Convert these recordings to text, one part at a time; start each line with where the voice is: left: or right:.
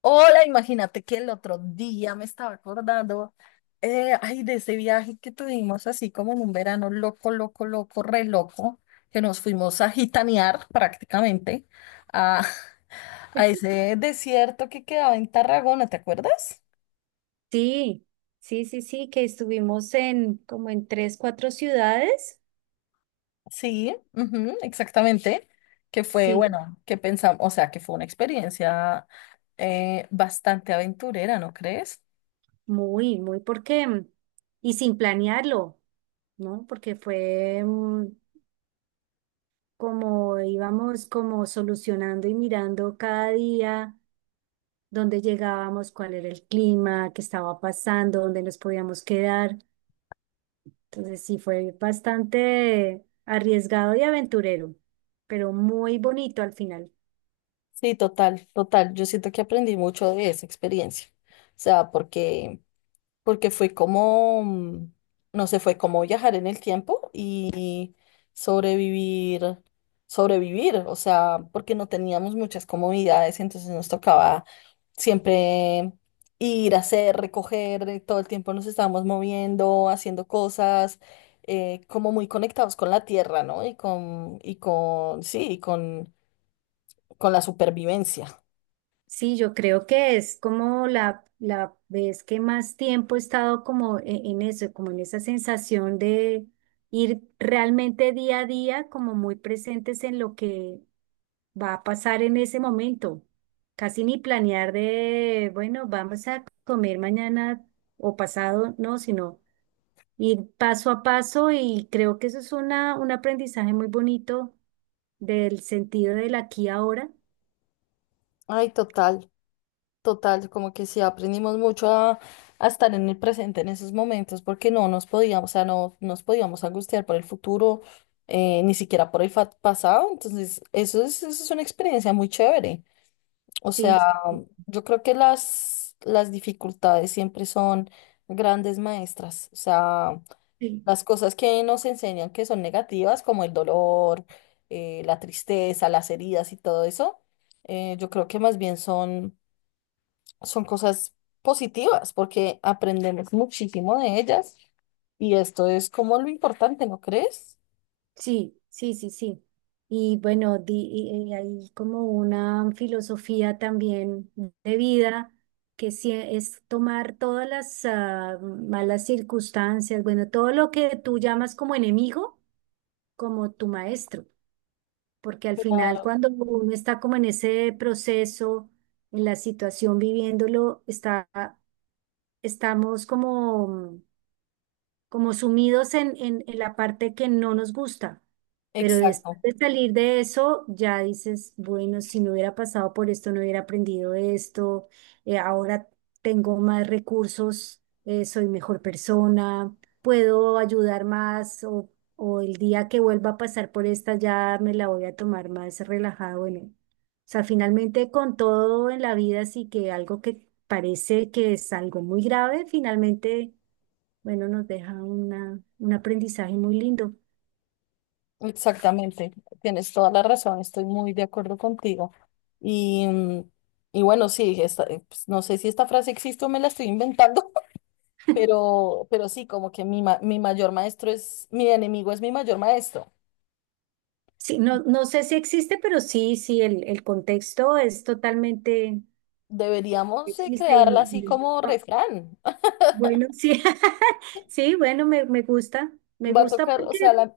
left: Hola, imagínate que el otro día me estaba acordando, de ese viaje que tuvimos así como en un verano loco, loco, loco, re loco, que nos fuimos a gitanear prácticamente a, a ese desierto que quedaba en Tarragona, ¿te acuerdas?
right: Sí, sí, sí, sí, que estuvimos en como en tres, cuatro ciudades.
left: Sí, ujú, exactamente, que fue,
right: Sí,
left: bueno, que pensamos, o sea, que fue una experiencia bastante aventurera, ¿no crees?
right: muy, muy porque, y sin planearlo, ¿no? Porque fue, como íbamos como solucionando y mirando cada día dónde llegábamos, cuál era el clima, qué estaba pasando, dónde nos podíamos quedar. Entonces sí fue bastante arriesgado y aventurero, pero muy bonito al final.
left: Sí, total, total. Yo siento que aprendí mucho de esa experiencia. O sea, porque fue como, no sé, fue como viajar en el tiempo y sobrevivir, sobrevivir. O sea, porque no teníamos muchas comodidades, entonces nos tocaba siempre ir a hacer, recoger, todo el tiempo nos estábamos moviendo, haciendo cosas, como muy conectados con la tierra, ¿no? Y con con la supervivencia.
right: Sí, yo creo que es como la vez que más tiempo he estado como en eso, como en esa sensación de ir realmente día a día, como muy presentes en lo que va a pasar en ese momento. Casi ni planear de, bueno, vamos a comer mañana o pasado, no, sino ir paso a paso y creo que eso es una, un aprendizaje muy bonito del sentido del aquí y ahora.
left: Ay, total, total, como que sí aprendimos mucho a estar en el presente en esos momentos, porque no nos podíamos, o sea, no nos podíamos angustiar por el futuro, ni siquiera por el pasado, entonces eso es una experiencia muy chévere. O
right: Sí,
left: sea, yo creo que las dificultades siempre son grandes maestras, o sea,
right: sí.
left: las cosas que nos enseñan que son negativas, como el dolor, la tristeza, las heridas y todo eso, yo creo que más bien son son cosas positivas porque aprendemos muchísimo de ellas y esto es como lo importante, ¿no crees?
right: Sí, sí, sí, sí. Y bueno, y hay como una filosofía también de vida que sí es tomar todas las malas circunstancias, bueno, todo lo que tú llamas como enemigo, como tu maestro, porque al final cuando uno está como en ese proceso, en la situación viviéndolo, está, estamos como como sumidos en la parte que no nos gusta. Pero después
left: Exacto,
right: de salir de eso, ya dices, bueno, si no hubiera pasado por esto, no hubiera aprendido esto, ahora tengo más recursos, soy mejor persona, puedo ayudar más o el día que vuelva a pasar por esta ya me la voy a tomar más relajada. Bueno, o sea, finalmente con todo en la vida, sí que algo que parece que es algo muy grave, finalmente bueno, nos deja una, un aprendizaje muy lindo.
left: exactamente. Tienes toda la razón, estoy muy de acuerdo contigo. Y, mm, y bueno, sí, pues, no sé si esta frase existe o me la estoy inventando, pero sí, como que mi mayor maestro es, mi enemigo es mi mayor maestro.
right: Sí, no, no sé si existe, pero sí, sí, el contexto es totalmente,
left: Deberíamos
right: existe y,
left: quedarla así como
right: ah,
left: refrán.
right: bueno, sí, sí, bueno, me
left: Va a
right: gusta
left: tocar, o sea,
right: porque,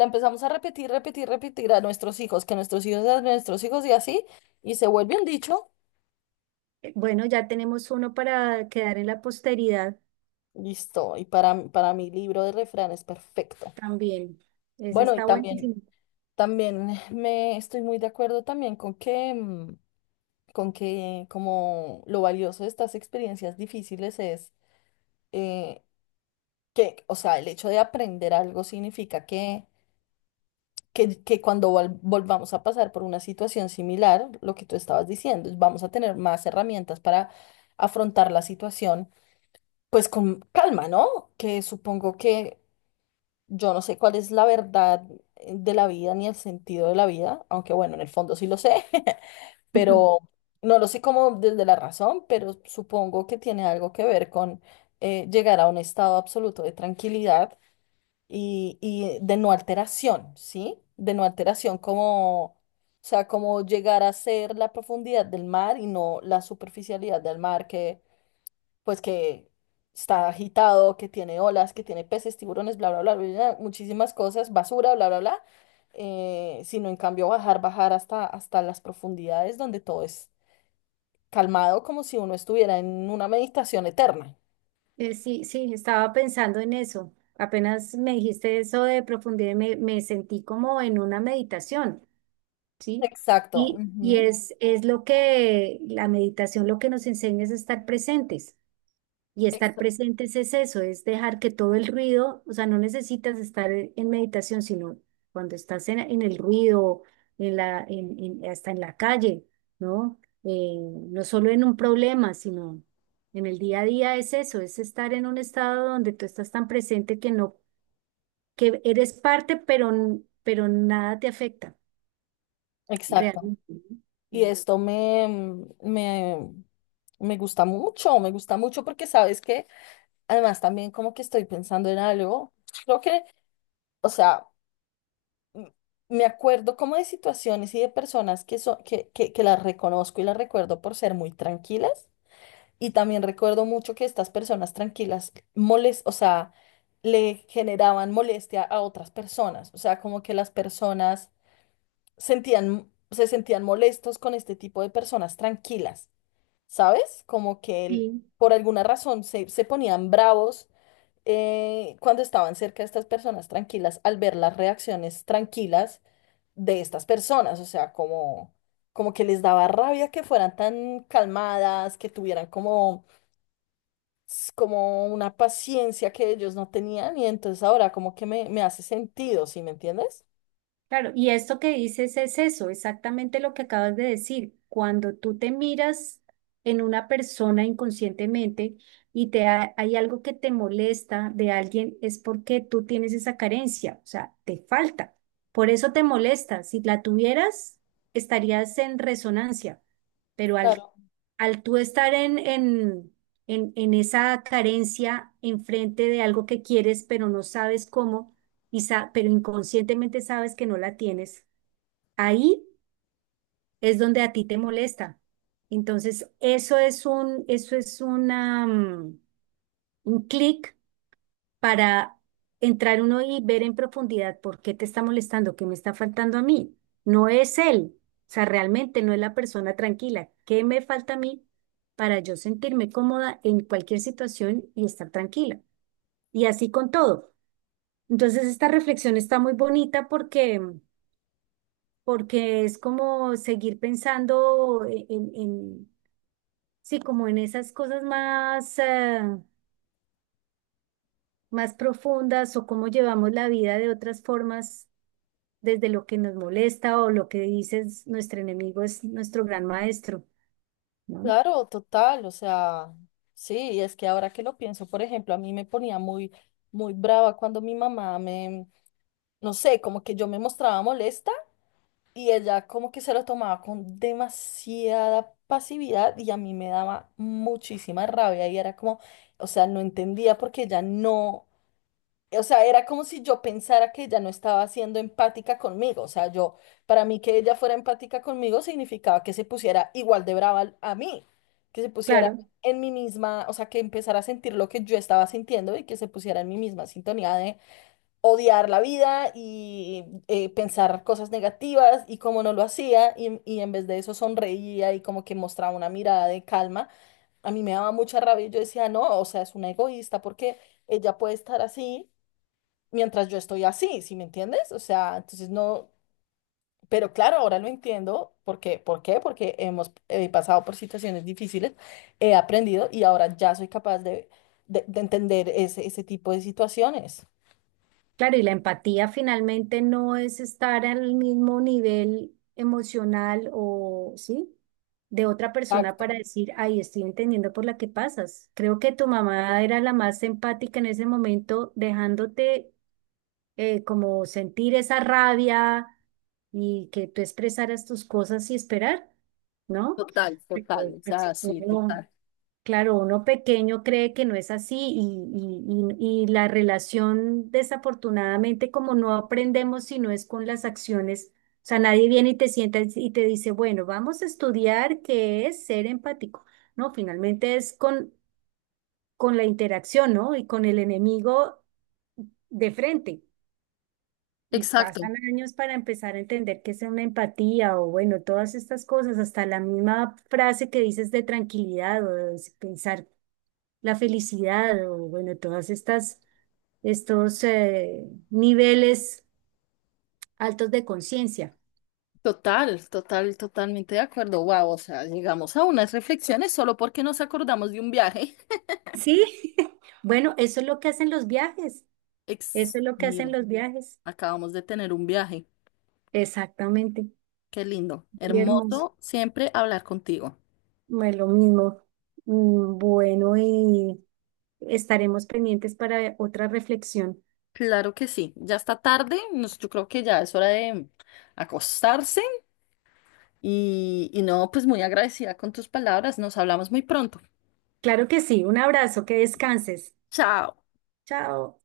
left: la empezamos a repetir, repetir, repetir a nuestros hijos, que nuestros hijos, a nuestros hijos y así, y se vuelve un dicho.
right: bueno, ya tenemos uno para quedar en la posteridad
left: Listo. Y para mi libro de refranes, perfecto.
right: también. Ese
left: Bueno, y
right: está buenísimo.
left: también, también me estoy muy de acuerdo también con que, con que como lo valioso de estas experiencias difíciles es eh, que, o sea, el hecho de aprender algo significa que que cuando volvamos a pasar por una situación similar, lo que tú estabas diciendo, vamos a tener más herramientas para afrontar la situación, pues con calma, ¿no? Que supongo que yo no sé cuál es la verdad de la vida ni el sentido de la vida, aunque bueno, en el fondo sí lo sé, pero no lo sé como desde la razón, pero supongo que tiene algo que ver con llegar a un estado absoluto de tranquilidad y de no alteración, ¿sí? De no alteración, como, o sea, como llegar a ser la profundidad del mar y no la superficialidad del mar que, pues, que está agitado, que tiene olas, que tiene peces, tiburones, bla, bla, bla, bla, bla, muchísimas cosas, basura, bla, bla, bla, sino en cambio bajar, bajar hasta, hasta las profundidades donde todo es calmado, como si uno estuviera en una meditación eterna.
right: Sí, sí, estaba pensando en eso. Apenas me dijiste eso de profundidad, me sentí como en una meditación. ¿Sí?
left: Exacto.
right: Y
left: Ujú,
right: es lo que la meditación lo que nos enseña es a estar presentes. Y estar
left: exa-
right: presentes es eso, es dejar que todo el ruido, o sea, no necesitas estar en meditación, sino cuando estás en el ruido, en la, hasta en la calle, ¿no? No solo en un problema, sino en el día a día es eso, es estar en un estado donde tú estás tan presente que no, que eres parte, pero, pero nada te afecta
left: exacto.
right: realmente.
left: Y
right: ¿No?
left: esto me, me gusta mucho porque sabes que además también como que estoy pensando en algo, creo que, o sea, m- me acuerdo como de situaciones y de personas que, son, que las reconozco y las recuerdo por ser muy tranquilas y también recuerdo mucho que estas personas tranquilas molest, o sea, le generaban molestia a otras personas, o sea, como que las personas sentían, se sentían molestos con este tipo de personas tranquilas. ¿Sabes? Como que él,
right: Sí,
left: por alguna razón se ponían bravos cuando estaban cerca de estas personas tranquilas al ver las reacciones tranquilas de estas personas, o sea, como, como que les daba rabia que fueran tan calmadas, que tuvieran como, como una paciencia que ellos no tenían y entonces ahora como que me hace sentido, ¿sí me entiendes?
right: claro. Y esto que dices es eso, exactamente lo que acabas de decir. Cuando tú te miras en una persona inconscientemente y te hay algo que te molesta de alguien, es porque tú tienes esa carencia, o sea, te falta. Por eso te molesta. Si la tuvieras, estarías en resonancia. Pero al,
left: Claro.
right: al tú estar en esa carencia enfrente de algo que quieres, pero no sabes cómo. Y pero inconscientemente sabes que no la tienes, ahí es donde a ti te molesta. Entonces, eso es un, eso es una, un clic para entrar uno y ver en profundidad por qué te está molestando, qué me está faltando a mí. No es él, o sea, realmente no es la persona tranquila. ¿Qué me falta a mí para yo sentirme cómoda en cualquier situación y estar tranquila? Y así con todo. Entonces, esta reflexión está muy bonita porque porque es como seguir pensando sí, como en esas cosas más, más profundas o cómo llevamos la vida de otras formas desde lo que nos molesta o lo que dices, nuestro enemigo es nuestro gran maestro, ¿no?
left: Claro, total, o sea, sí, y es que ahora que lo pienso, por ejemplo, a mí me ponía muy, muy brava cuando mi mamá me, no sé, como que yo me mostraba molesta y ella como que se lo tomaba con demasiada pasividad y a mí me daba muchísima rabia y era como, o sea, no entendía porque ella no o sea, era como si yo pensara que ella no estaba siendo empática conmigo. O sea, yo, para mí que ella fuera empática conmigo significaba que se pusiera igual de brava a mí, que se pusiera
right: Claro.
left: en mi misma, o sea, que empezara a sentir lo que yo estaba sintiendo y que se pusiera en mi misma sintonía de odiar la vida y pensar cosas negativas y como no lo hacía y en vez de eso sonreía y como que mostraba una mirada de calma. A mí me daba mucha rabia y yo decía, no, o sea, es una egoísta porque ella puede estar así mientras yo estoy así, ¿sí me entiendes? O sea, entonces no, pero claro, ahora lo entiendo, ¿por qué? ¿Por qué? Porque hemos pasado por situaciones difíciles, he aprendido y ahora ya soy capaz de de entender ese, ese tipo de situaciones.
right: Claro, y la empatía finalmente no es estar al mismo nivel emocional o, ¿sí? De otra persona
left: Exacto.
right: para decir, ay, estoy entendiendo por la que pasas. Creo que tu mamá era la más empática en ese momento, dejándote como sentir esa rabia y que tú expresaras tus cosas y esperar, ¿no? Porque, pues, tú no- Claro, uno pequeño cree que no es así y, y la relación, desafortunadamente, como no aprendemos si no es con las acciones, o sea, nadie viene y te sienta y te dice, bueno, vamos a estudiar qué es ser empático. No, finalmente es con la interacción, ¿no? Y con el enemigo de frente. Y
left: Exacto,
right: pasan años para empezar a entender qué es una empatía o, bueno, todas estas cosas, hasta la misma frase que dices de tranquilidad o de pensar la felicidad o bueno, todas estas, estos niveles altos de conciencia.
left: total, total, totalmente de acuerdo. Wow, o sea, llegamos a unas reflexiones solo porque nos acordamos de un viaje.
right: Sí, bueno, eso es lo que hacen los viajes, eso
left: Ex,
right: es lo que hacen
left: mira,
right: los viajes,
left: acabamos de tener un viaje.
right: exactamente,
left: Qué lindo,
right: muy hermoso,
left: hermoso siempre hablar contigo.
right: bueno, lo mismo. Bueno, y estaremos pendientes para otra reflexión.
left: Claro que sí, ya está tarde, nos- yo creo que ya es hora de acostarse y no, pues muy agradecida con tus palabras, nos hablamos muy pronto.
right: Claro que sí, un abrazo, que descanses.
left: Chao.
right: Chao.